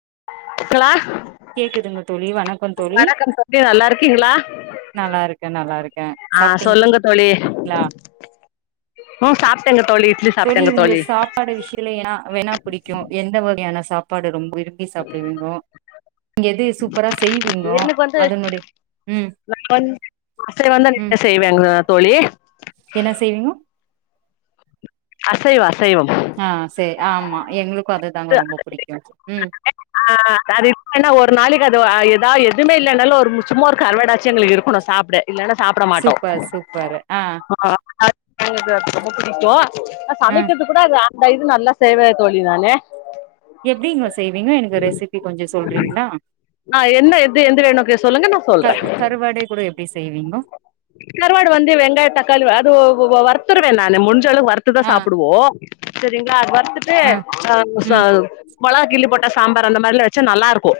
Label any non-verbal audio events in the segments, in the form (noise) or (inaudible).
(unintelligible) கேக்குதுங்க தோழி வணக்கம் தோழி வணக்கம் தோழி நல்லா இருக்கீங்களா நல்லாருக்க நல்லாருக்க ஆ சாப்ட்டீங் சொல்லுங்க தோழி கலா ம் சாப்ட்டேங்க தோழி இட்லி தோழி சாப்ட்டேங்க உங்ளு சாப்பாடு விஷயல வா என்னா புடிக்கு எந்த வ வகையான சாப்பாடு ரொம் விரும்பி சாப்டுவேணு நீங்க எது சூப்பரா செய்வீங்கோ எனக்கு வந்து அதனுடை ம் நா வந்து அசைவந்தா ம் நிறைய செய்வேங்க தோழி என்ன செய்விங்கோ அசைவ அசைவம் ஆ ஆ சேரி ஆமா எங்ளுக்கு ப அதுதாங்க ரொம்போ புடிக்கோ உம் ஆ தாது என்னா ஒரு நாளிக்கு அது ஓ ஆ ஏதா எதுமே இல்லனாலு ஒரு மு சும்மா ஒரு கருவாடாச்சு எங்குளுக்கு இருக்குணு சாப்ட இல்லன்னா சாப்ட மாட்டோ சூப்பர் சூப்பர் ஆ உ அ ஆ தாத் எங்கக்கு ரொம்போ புடிக்கோ ஆ சமைக்கிற்துக் கூட அது தயிரு நல்லா செய்வே தோழி நானு எப்டிங்க செய்வீங்க எனக்கு ரெசிபி கொஞ்சோ சொல்றீங்களா ஆ என்ன எது எந்துவெ நோக்கு சொல்லுங்க நா க சொல்றே கருவாடை கூட எப்டி செய்வீங்கோ கறுவாடு வந்து வெங்காய தக்காளிவ அது ஓ ஓவவ் வருத்துருவே நானு முன் ஞ்சளவு வருத்துதா ஆ சாப்புடுவோ செரிங்ளா அது வ த்துட்டு ஆ சாங்கு ம் சாவ் மொளகா கிள்ளி போ தச் சாம்பார் அந்த மாரிலா வெச்சா நல்லாருக்கோ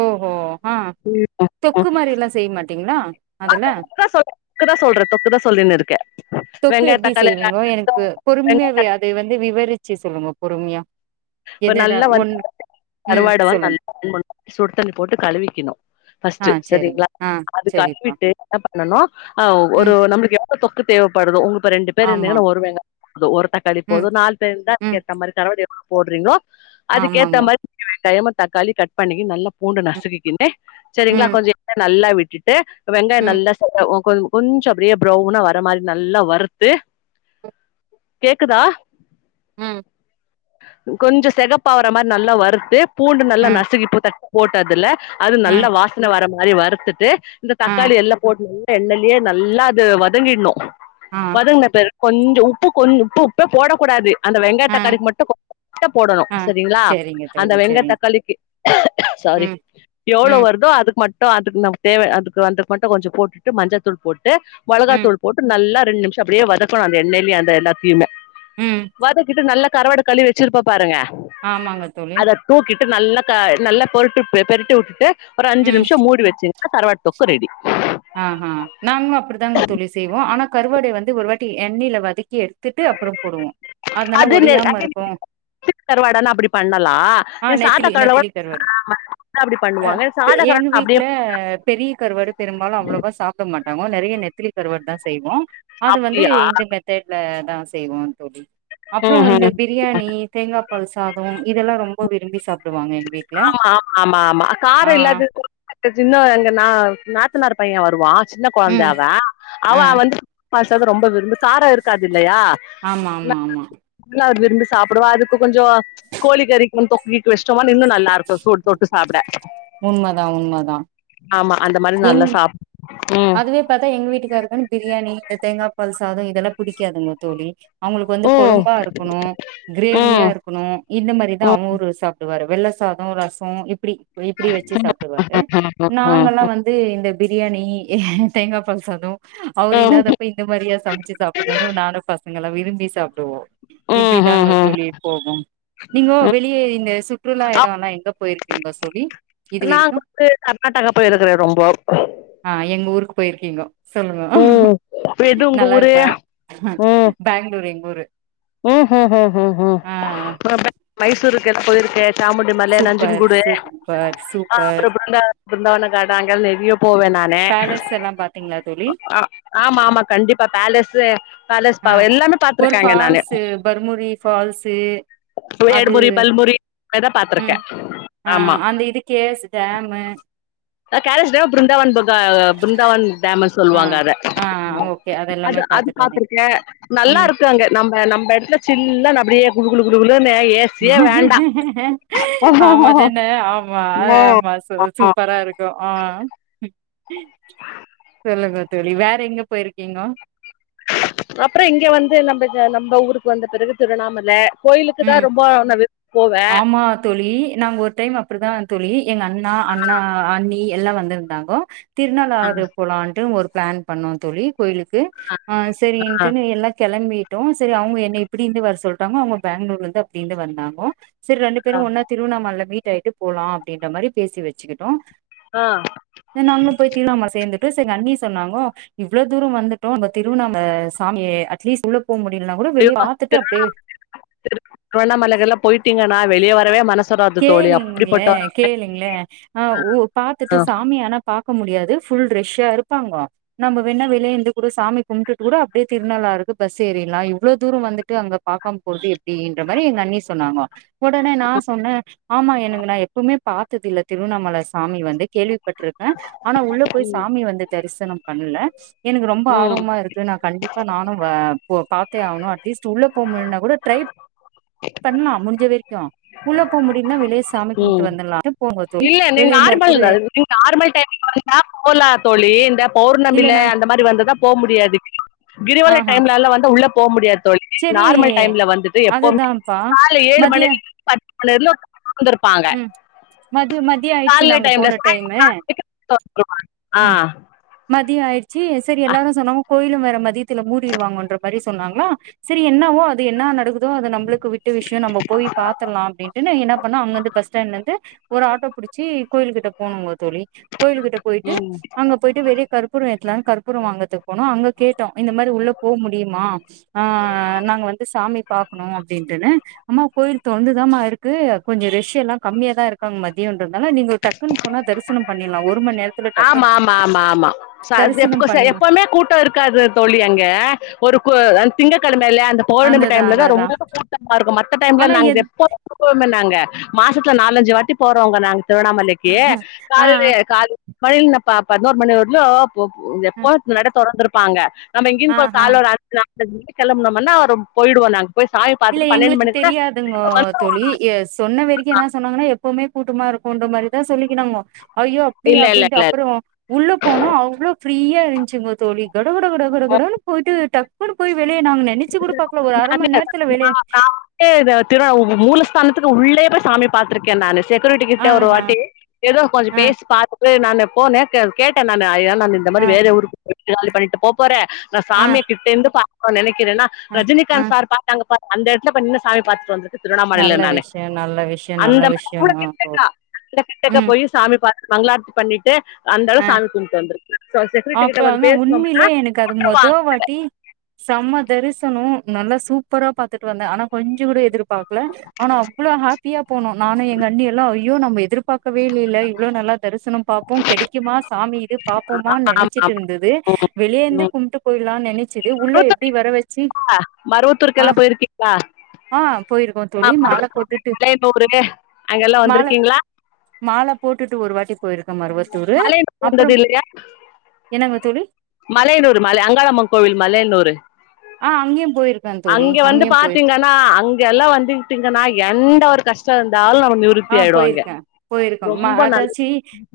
உ ஓ ஆ தொக்கு மாரிலா செய் மாட்டீங்ளா ஆ தொக்தா சொல் க்குதா சொல்றே தொக்குதா சொல்லின்னுரு தொக்கு எப்டி செய்வீங்கோ எனக்கு பொறும்மியா வெங்காய வே அது வந்து விவரிச்சு சொல்லுங்கோ பொறும்மியா இப்ப நல்லா வந்து (inaudible) ம் கருவாட வாங்கி சொல்லுங்க நல்லா க்ளீன் பண்ணோ சுடுத்தண்ணி போட்டு கழுவிக்கிணு ஆ ஃபர்ஸ்ட் சரி செரிங்ளா ஆ அது சரிப்பா கழுவிட்டு அப்ப ன்னனோ ஆ ஒரு ம் நம்ளுக்கே த்தொக்கு தேவப்பறதோ உங்ளு ப்ப ரெண்டு பேர் ஆமா இருந்திங்கனா நா ஒரு வெங்கா அந்த ஒர தக்காளிப்போது ம் நால் பேருக்தா ம் அதுக்கேத்தா மாரி இருக்கு அரவடி ஃபோன் றீங்கோ அதுக்கேத்த ஆமாங்கோ மாரி வெங்காயமு தக்காளி கட் பண்ணிக்கின் நல்லா பூண்ட ம் நசுக்குகின்னே செரிங்ளா ம் கொஞ்ச எப்மே நல்லா விட் விட்டுட்டே வெங்காய ம் நல்லா (unintelligible) வோ கொல்மு கொஞ்ச அப்றே ப்ரௌனா வர மாரி நல்லா வறுத்து கேக்குதா உம் கொஞ்ச செகப்பாவர மாரி நல்லா வறுத்து பூண்டு நல்லா ம் நசுக்கி போத்தா போட்டு அதுல அது நல்ல ம் வாசனை வர மாறி வறுத்துட்டு இந்த ஆ தக்காளி எல்லாம் போட்டுட் எண்ணலயே நல்லா அது வதங்கிடனும் ஆ வதங்கின பிறகு கொஞ்சம் உப்பு கொஞ்ச உப்பு உப்பே போட கூடாது அந்த வெங்காய் ஆ தக்காளிக்கு மட்டும் போடணும் ஆ சரிங்களா சரிங்க அந்த தோழி வெங்காய சரிங்க தக்காளிக்கு சாரி ம் எவ்வளவு ம் வருதோ அது மட்டும் அதுக்கு நமக்கு தேவை அதுக்கு வந்தக்கு மட்டும் கொஞ்சம் போட்டுட்டு மஞ்சத்தூள் போட்டு ம் மொளகாத்தூள் போட்டு நல்லா ரெண்டு நிமிஷம் அப்படியே வதக்கணும் அந்த எண்ணெயிலேயே அந்த எல்லாத்தையுமே ம் வதக்கிட்டு நல்லா கருவாடு கழுவி வச்சிருப்போ பாருங்க ஆமாங்க தோழி டு நல்லா நல்லா பொருட்டு பெருட்டி விட்டுட்டு ஒரு அஞ்சு ம் நிமிஷம் மூடி வச்சு கருவாடு தொக்கு ரெடி ஆஹா நாங்களு அப்டிதாங்க எண்ணில வதக்கி எடு த்துட்டு அப்புறம் போடுவோம் அதனால அது ஒடியாம இருக்கும் கருவாடன்னா அப்டி பண்ணலா ஆ நீ சாதா நெத்திலி கருவாட நெத்திலி கருவாடு அப்டி பண்ணுவாங்க சாதா எங்க கருவாட அப்டியே வீட்ல பெரிய கருவாடு பெரும் அவ்வளவா சாப்ட மாட் தினமும் நிறைய நெத்திலி கருவாடுதான் செய்வோம் அது வந்து அப்டியா இந்த மெத்தட்ல தான் செய்வோம் தோழி அப்புறம் இந்த பிரியாணி தேங்காய பால் சாதம் இதெல்லாம் ரொம்ப விரும்பி சாப் திட்டுவாங்க ஆமா ஆமா ஆமா ஆமா காரம் இல்லது (inaudible) நாத்னார் பையன் வருவான் சின்ன குழந்தை ம் அவன் ஆ அவன் வந்து ரொம்ப விரும்பி காரம் இருக்காது இல்லையா ஆமா ஆமா ஆமா (inaudible) இருந்து சாப்பிடுவா அதுக்கு கொஞ்ச கோழி கறிக்கும் தொக்கிக்கு விஷ்டமா நின்ன்னும்ன் (inaudible) ல்ல இருக்கும் சூடுட்டு சாப்பிட உண்மதா உண்மதா ஆமா அந்த மாரி எங் நல்லா சாப் ம் அதுவே பாத்தா எங்க வீட்டுக்காருக்கன்னு பிரியாணி தேங்கா பால் சாதோ இதெல்லாம் புடிக்காதுங்க தோழி அவுங்களுக்கு வந்து கொழம்பா இருக்கணும் கிரேவியா இருக்கணும் இந்த மாரி தான் அவுரு சாப்பிடுவாரு வெள்ள சாதம் ரசம் இப்டி இப்டி வச்சு சாப்டுவாரு நாங்கல்லாம் வந்து இந்த பிரியாணி ஏ தேங்கா பால்சாதம் அவர் இல்லாதப்ப இந்த மாரியா சமைச்சு சாப்புணுனு நானும் பச நாங்க விரும்பி சாப்டுவோம் இப்டிதாங்க தோழி போகும் நீங்கோ வெளியே இந்த சுற்றுலா எடம் எல்லாம் எங்க போயிருக்கீங்க சொல்லி இது நாங்க வெரிக்கும் வந்து கர்நாடகா போயிருக்குறோ ரொம்போ எங்க ஊருக்கு போயிருக்கீங்கோ சொல்லுங்கோ ம் எது உங்க நல்லா ஊரு இருக்கா ம் பேங்ளூர் எங்க ஊரு ம் ம் ம் ஆ ங்கலா போய்ருக்க சாமுண்டி மல சூப்பர் நஞ்சன்கூடு் சூப்பர் சூப்பர் அப்புற அந்த பிருந்தாவனங்காடாங்கள் (unintelligible) போவேன் நானே பேலஸ் எல்லா பாத்தீங்களா தோழி ஆ ஆமா ஆமா கண்டிப்பா பேலஸு பேலஸ் ஆ பாவ எல்லாமே ஒரு பாத்திருக்காங்க நானு ஃபால்ஸு பர்முரி ஃபால்ஸு அது ஏடுமுறி பல்முறிதான் ம் பாத்திருக்கேன் ஆ ஆமா அந்த இது கே எஸ் டேமு ஆ கேலஸ்டவ் பிருந்தாவன் பக் பிருந்தாவன் டேம ஆ சொல்வாங்க அத ஆ ஓகே அது அத எல்லாமே அது பாத்துட்டு வந்தீங்க பாத்திருக்கேன் நல்லா ம் இருக்கு அங்க நம்ப நம்ப எடத்துல சில்ல நபடியே குளு குளுக் ஆமா தான ஆமா ஆமா சு ஆ சூப்பரா இருக்கு கு ஆ சொல்லுங்க தோழி வேற எங்க போயிருக்கீங்கோ அப்புறம் இங்க வந்து நம்ப நம்ப ஊருக்கு வந்த பிறகு திருவண்ணாமலை கோயிலுக்கு ம் தான் ரொம்ப நா விரும் ஆமா தோழி நாங்க ஒரு டைம் அப்டிதான் தோழி எங்க அண்ணா அண்ணா அண்ணி எல்லா வந்து இருந்தாங்கோ திருநள்ளாறு போலண்டு ஒரு பிளான் பண்ணோ தோழி கோயிலுக்கு ஆ சரி ஆ இன்ட்டுனு எல்லா கெளம்பி டு சரி அவுங்க என்னை இப்டி இருந்து வர சொல்டாங்கோ அவுங்க பேங்களூர்ல இருந்து அப்டி இருந்து வந்தாங்கோ சரி ரெண்டு பேரும் ஒன்னா திருவண்ணாமல மீ டாயிட்டு போலா அப்டின்ற மாரி பேசி வச்சிகிட்டோ ஏ நாங்களும் போய் திருவணமல சேர்ந்து ட்டு எங்க அண்ணி சொன்னாங்கோ இவ்ளோ தூரோ வந்துட்டோ நம்ப திருவண்ணாமல சாமியே அட்லீஸ்ட் உள்ள போ முடியலனா கூட வெளிய பாத்துட்டு அப்டியே திருவண்ணாமலைகெல்லா போய்ட்டீங்க நா வெளிய வரவே மன கேளுங்ளே கேளுங்ளே அ ஊ பாத்துட்டு ஆ சாமியானா பா க்க முடியாது ஃபுல் ரெஷ்ஷா இருப்பாங்கோ நம்ப வேணா வெளியே இருந்து கூட சாமி கும்புட்டு கூட அப்டியே திருநள்ளாறுக்கு பஸ் ஏறிர்லா இவ்ளோ தூரோ வந்துட்டு அங்க பாக்கம போறது எப்டின்ற மாரி எங்க அண்ணி சொன்னாங்கோ ஒடனே நா சொன்னே ஆமா எனக்கு நா எப்பவுமே பாத்ததில்ல திருவண்ணாமல சாமி வந் து கேள்விப்பட்ருக்கே ஆனா உள்ள போயி ம் சாமி வந்து தரிசனம் பண்ணல எனக்கு ரொம்ப ம் ஆர்வமாருக்கு நா கண்டிப் இப்ப நானு வ போ பாத்தே ஆவுனு அட்லீஸ்ட் உள்ள போ முல்னா கூட ட்ரைப் பண்லா முடிஞ்ச வெரைக்கு உள்ள போ முடிலனா வெளிய சாமி கும்புட்டு ம் வந்தர்லானு போம் போது இல்ல நீங்க ஆர்மல்ங்க நீங்க ஆர்மல் டைம்க்கு வந்துட்டா கும்பலா தோழி இந்தப் இல்ல பௌர்ணமில நாங் அந்த மாதிரி வந்துதா போ முடியாது கிரிவல ஆஹா டைம்லலா வந்து உள்ள போ முடியாத தோழி செரி நார்மல் டைம்ல வந்துட்டு எப்பவுமே அதுதான்ப்பா கால்ல ஏழு மதிய மணிலேந் பத் (unintelligible) ந்துருப்பாங்க மதியோ ஆயிடுச்சு நாங்க போன டைம்மு மணிக்கு திறந்துருவாங்க. ஆ ம் மதியோ ஆயிடுச் ச்சி எஸ் சரிய எல்லாரும சொன்னாங்கோ கோயிலு வேற மதியத் த்துல மூடிடுவாங்கன்ற மாரி சொன்னாங்ளா செரி என்னவோ அது என்னா நடக்கு தோ அத நம்பளுக்கு விட்ட விஷ்யோ நம்ப போய் பாத்தர்லா அப்டின்ட்டுன்னு என்ன பண்ணா அங்கருந்து பஸ் ஸ்டாண்ட்ல இருந்து ஒரு ஆட்டோ புடிச்சி கோயிலுகிட்ட போனோங்க தோழி கோயிலுகிட்ட போய்ட்டு ம் அங்க போய்ட்டு வெளிய கற்பூரோ ஏத் தன் கற்பூரோ வாங்கத்துக்கு போனு அங்க கேட்டோ இந்த மாரி உள்ள போ முடியுமா அ நாங்க வந்து சாமி பாக்கணு அப்டின்டுன்னு அம்மா கோயில் தொறந்துதமா இருக்கு கொஞ்சோ ரெஷ் ச்சு எல்லா கம்மியா தா இருக்காங்க மதியோன்றதால நீங்க டக்குன்னு போனா தரிசனம் பண்ணிர்லா ஒரு மண் நேர்த் ஆமா ஆமா ஆமா ஆமா ச இது எப்போ தரிசனம் செ பண்ணிர்லா எப்போமே கூட்ட இருக்காது தோழி அங்க ஒரு க்கு அ திங்கக்கிழமை அந்த பௌர்ணமி அதுதா டைம்ல தா அதுதா ரொம்ப கூட்டமா இருக்கும் மத்த டைம்ல ஆனா நா எத் எப்ப (inaudible) நாங்க மாசத்துல நாலஞ்சு வாட்டி போறோவங்க நாங் திருவண்ணாமலைக்கு ஆ கால் கால் (unintelligible) ப்பா பதினோரு மணி வரலயும் இப்ப ஆ எப்போ நட தொறந்துருக் ப்பாங்க நம்ம ஆ இங்கேக்கொரு ஆ காலல அஞ்சு (unintelligible) அ கிளம்பனும்ன்னா அவர் போயிடுவோம் நாங்க போய் சாமி இல்ல பாத்துட்டு பன்னெண்டு எங்களுக்கு மணிக்குள்ள தெரியாதுங்கோ வந்துருவோ தோழி சொன்ன வரைக்கும் என்ன சொன்னாங்கனா எப்பவுமே கூட்டமா இருக்குன்ற மாரிதான் சொல்லிக்கிணாங்கோ ஐயோ அப்டியா இல்ல இல்ல அப்டின்ட்டு இல்ல அப்புறம் உள்ளே போனோம் அவ்ளோ ஃப்ரீயா இருந் சிங்க தோழிகள் டகடகடகனு போய்ட்டு டக் கோயிலுக்கு போய் (unintelligible) வெளிய நாங்க நெனச்சு கூட பாக்கல ஒரு அரை நானே மணிநேரத் நா திருவண்ணாமலை (unintelligible) மூலஸ்தான த்துக்கு உள்ளயே போய் சாமி பார்த்திருக்கேன் நானு செக்யூரிட்டி கிட்ட ஆ ஒரு ஆ வாட்டி ஏதோ கொஞ்சம் ஆ பேசி பாத் நானு போனேன் கேட்டே நானு ஐயா இந்த மாதிரி ஆ வேற ஊரு பண்ணிட்டு போபோறேன் நா ஆ சாமிய கிட்டருந்து பா ஓ நினக் ஆ ஆ ரஜினிகாந்த் சார் பாத்தாங்க பாத் அந்த எடத்தப்ப நின்னு சாமி பாத்துட்டு வந்து திருண்ணாமலையில நல்ல நானு விஷயோ நல்ல விஷயோ நல்ல அந்த விஷயோ கூட தோழி கிட்டக்க கிட்ட கிட்டக்க ம் போய் சாமி பார்த்த மங்களாத்து பண்ணிட்டு அந்த ஆ அளவுக்கு சாமியை கும்பிட்டு வந்து இருக்கேன் அப்ப வந்து உண்மையிலியே எனக்கு அது மொத வுட்ருவாங்க வாட்டி செம்ம தரிசனம் நல்லா சூப்பரா பாத்துட்டு வந்தேன் ஆனா கொஞ்ச கூட எதிர்பாக் க்ல ஆனா அவ்ளோ ஹேப்பியா போனோம் நானு எங்க அண்ணியெல்லாம் ஐயோ நம்ப எதிர்பாக்க கவேலில இவ்ளோ நல்லா தரிசன பாப்போ கெடிக்குமா சாமி இது பாப்பொம் மான் ஆமா ஆமா நெனச்சிட்ருந்துது ம் வெளியேந்து ம் கும்ட்டு பொயிட்லா நெனச்சது உள்ள எப்டி வர வெச்சி மருவத்தூருக்கெல்லா போய்ருக்கீங்ளா ஆ போயிருக்கோ தோளி மால போட்டுட்டு அங்கெல்லா மால வந்திருக்கீங்களா மால போட்டுட்டு ஒரு வாட்டி போயிருக்க மருவத்தூரு மலையனூர் அப்றம் என்னங்க துளி மலையனூரு மலை அங்காளம்மன் கோவில் மலையனூரு ஆ அங்கேயு போயிருக்கே தோழி அங்கே வந்து அங்கேயு போயிருக்கே பாத்தீங்கனா அங்கெல்லா வந்துகுட்டீங்கனா என்ட ஒரு கஷ்ட இருந்தாலு நமக் ஆஹ் போயிருக்க போயிருக்க ம அத நல்ல சி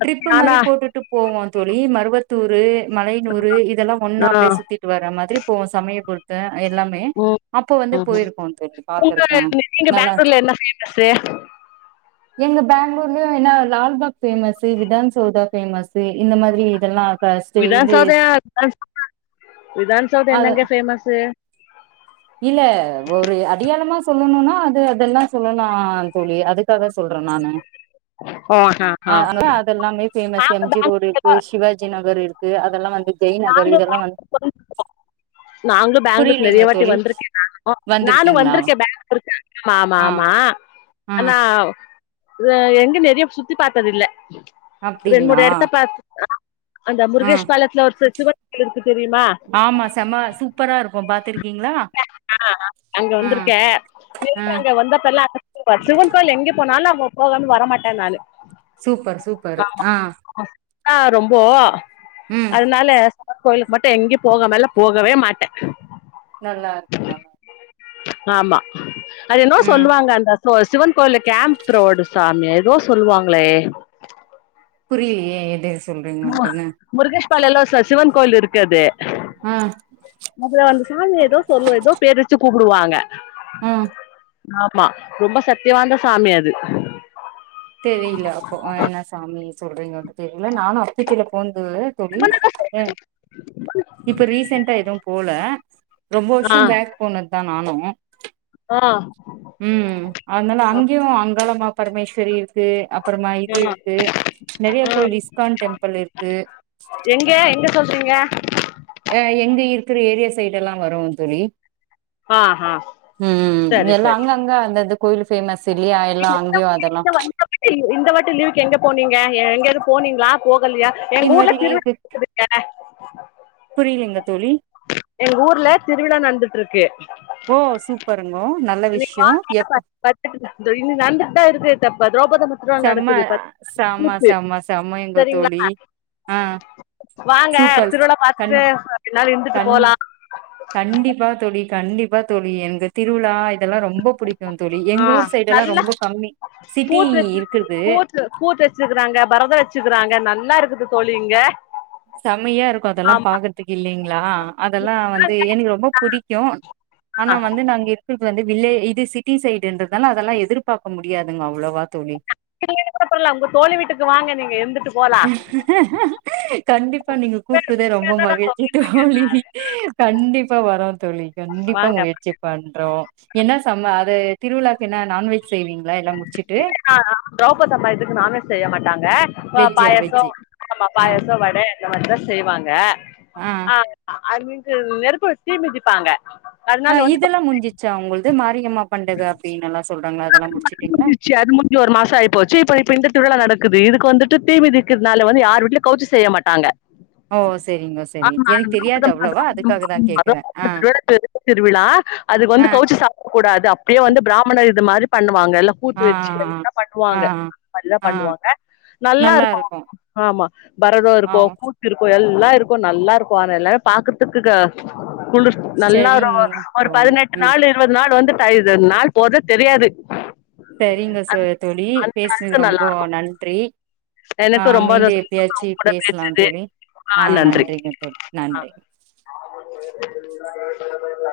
ட்ரிப்பு மாரி ஆனா போட்டுட்டு போவோ தோளி மருவத் தூரு மலைய்நூறு இதல்லா ஒன்னா ஆ அப்யே சுத்திட்டு வர மாரி போவோ சமயபுற் எல்லாமே ம் அப்போ வந்து ம் ம் போயிருக்கோ தோளி உங்க பாத்துருக்க நீங்க நல்லா பெங்களூர்ல என்ன ஃபேமஸு எங்க பேங்ளூர்லியு என்ன லால்பாக் பேமசு விதான் சௌதா ஃபேமசு விதா சௌதா (inaudible) விதான்சௌதா அ என்னங்க ஃபேமசு இல்ல ஒரு அடியாளமா சொல்லணுனா அது அதெல்லா சொல்லலா தோளி அதுக் தாக சொல்ற நானு ஆ ஹா அ ஹா அதல்லாமே ஃபேமஸ் நாங்க எம்ஜி ரோட் இருக்கு பேங்களூர் சிவாஜி நகர் இருக் கு அதெல்லா வந்து ஜெய் நகர் இதெல்லா வந்து (inaudible) நாங்ளும் பேங்ளூர்க் புரியலீங்க நெறியவா வட்டி தோழி வந்ருக்கே நானு நானு வந்திருக்கீங்களா வந்ருக்கே பேங்ள (inaudible) ஆமா ஆ ஆமா ஆ அனாவ் எங்க நெறியவ் சுத்தி பாத்ததுல்ல ரெண்னொட அப்டிங்களா எடத்த பாத் அந்த ஆ முருகேஷ் பாலத்ல ஒர் ஃரெஜ் சிவட் கிலர்கு தெரியுமா ஆமா செம சூப்பரா இருக்கு பாத்துருக்கீங்களா ஆஹ்ஆ அங்க ஆ வந்துருக்க ஆ மின்ட் அங்க வந்தப்பெல்லா (inaudible) சிவன் கோயில் எங்கேப் பொனாலமோ போகாமே வரமாட்ட நாலு சூப்பர் சூப்பரு ஆஹ் ஆஹ் ரொம்போ அத்னால கோயிலுக்கு மட்டு எங்யு போகமெல்ல போகவே மாட்ட நல்லா இருக்க ஆமா அது என்னோ ம் சொல்லுவங்க அந்தா சிவன் கோவில கேம்ப் ரோடு சாமி ஏதோ சொல்லுவாங்களே புரியலையே எது சொல்றீங்க வந்ட்டுனு கோயில் இல்ல ச சிவன் கோயில் இருக்கு அது ஆ அதுல அது அந்த சாமி ஏதோ சொல்லு ஏதோ பேரு வச்சு கூப்புடுவாங்க ம் ஆமா ரொம்ப சக்தி வாய்ந்த சாமி அது தெரில அப்போ அ என்ன சாமி சொல்றீங்கனு தெரில நானு அப்பிதில போன து தோழி அ இப்ப ரிசெண்ட்டா எதும் போல ரொம்ப ஆ வருஷம் பேக் போனதுதா நானு அ ஆ ம் அதனால ஆ அங்கேயு அங்காளம்மா பமேஸ்வரி இருக்கு, அப்புறமா ஆ இது இருக்கு, நெறைய ஆ கோயில் இஸ்கான் டெம்பிள் இருக்கு, எங்க எங்க சொல்றீங்க அ எங்க இருக்குற ஏரியா சைடு எல்லா வரு தோழி, ஆ ஆ ம் சரி எல்லா சரி அங்கங்க அந்த அது கோவில் ஃபேமஸ் இல்லையா எல்லா அங்கேயு அதெல்லா (unintelligible) இந்த வாட்டி லீவுக்கு எங்க போனீங்க எங்கயாது போனீங்களா போ இல்லையா எங்க இந்த ஊர்ல வாட்டி திருவிழா போதுங்க புரியலிங்க தோழி விழா நடந்துட்டு இருக்கு ஓ சூப்பர் இன்னைக்கு (unintelligible) நடந்துட்டு தா இருக்கு டிசம்பர் திரௌபதம் திருவிழா செம்ம நடக்குது செம்ம கூத்து செம்ம செம்மங்க சரிங்ளா தோழி ஆ வாங்க சூப்பர் திருவிழா கண் பாத்துட்டு ரெண்டுனால் இருந்துட்டு போலா டிப்பா தோழி கண்டிப்பா தோழி எங்க திருவிழா இதெல்லா ரொம்ப புடிக்கு தோழி ஆ எங்க ஊர் சைடு எல்லா நல்லா ரொம்ப கம்மி சிட்டி கூத்து இருக்குது கூத்து வச்சுக்கறாங்க பரத வச்சுக்கறாங்க நல்ல என்னா இருக்குது தோழி இங்க செமையா இருக்கும் அதெல்லாம் ஆமா பாக்குறதுக்கு இல்லைங்களா அதெல்லாம் வந்து எனக்கு ரொம்ப புடிக்கும் ஆனா ஆ வந்து நாங்க இருக்குறது வந்து வில்லே இது சிட்டி சைடுன்றதுனால அதெல்லாம் எதிர்பாக்க முடியாதுங்க அவ்ளவா தோழி (unintelligible) உங்க தோழி வீட்டுக்கு வாங்க நீங்க இருந்திட் கண்டிப்பா நீங்க கூப்ட்டதே ரொம்ப அதா மகிழ்ச்சி சொல்லிட்டு இருக்கே தோழி கண்டிப்பா வரோம் தோழி கண்டிப்பா வாங்க முயற்சி பண்றோம் என்ன செம்ம அது திருவிழா என்ன நான்வெ இல்ல திரௌபதம்மா இதுக்கு நான்வெஜ் செய்ய மாட்டாங்க ஆ வெஜ்ஜா வெஜ்ஜு பாயசம் ஆமா ஆ பாயசம் வட இந்தமாரிதான் செய்வாங்க ஆஹ் அருள்மிகு நெருப்பு தீ மிதிப்பாங்க அதனால ஆஹ் வந்து இதெல்லாம் முடுஞ்சிச்சா உங்களுக் கு மாரியம்மா பண்டது அப்டினல்லா அது முடிஞ்ச்சு அதுமுடிஞ்சு ஒரு மாசம் ஆயிப்போச்சு இப்ப இப்ப இந்த திருவிழா நடக்குது இது க்கு வந்துட்டு தீ மிதிக்கிறதுனால வந்து யார் வீட்ல கவுச்சி செய்ய மாட்டாங்க (inaudible) ஓ செரிங்க செரி எனக்கு தெரியாது அவ்ளவா அதுக்காக தா கேக்குறே ஆ திருவிழா அதுக்கு வந்து ஆ கவுச்சி சாப்டக் கூடாது அப்டியே வந்து பிராமணர் இது மாரி வாங்க எல்லாம் ஆ கூத்து வச்சு எல்லா ஆ ஆ பண்ணுவாங்க ஆ அது மாரிதா ஆ பண்ணுவாங்க நல்லா நல்லாருக்கும் இருக்கு ஆமா பரதோ ஆ இருக்கு கூத்து இருக்கு எல் நல்லா இருக்கும் நல்லாருக்கும் ஆனா எல்லாமே பாக்குறதுதுக்கு குளுச் நல்லா இருக்கும் செரிங்க ஒரு தோழி பதினெட்டு ம் நாள் இருவது நாள் வந்து டை இருவது நாள் போரதே தெரியாது சரிங்க ச தோழி அந்த பேசினது அளவுக்கு நல்லா ரொம்போ இருக்கு நன்றி எனக்கு ஆஹ் ரொம்ப மீண்டும் சந்தோஷமா உங்க எப்பயாச்சும் கூட பேசலாம் பேசுனது தோழி ஆ ஆஹ் நன்றி நன்றிங்க தோழி நன்றி (unintelligible)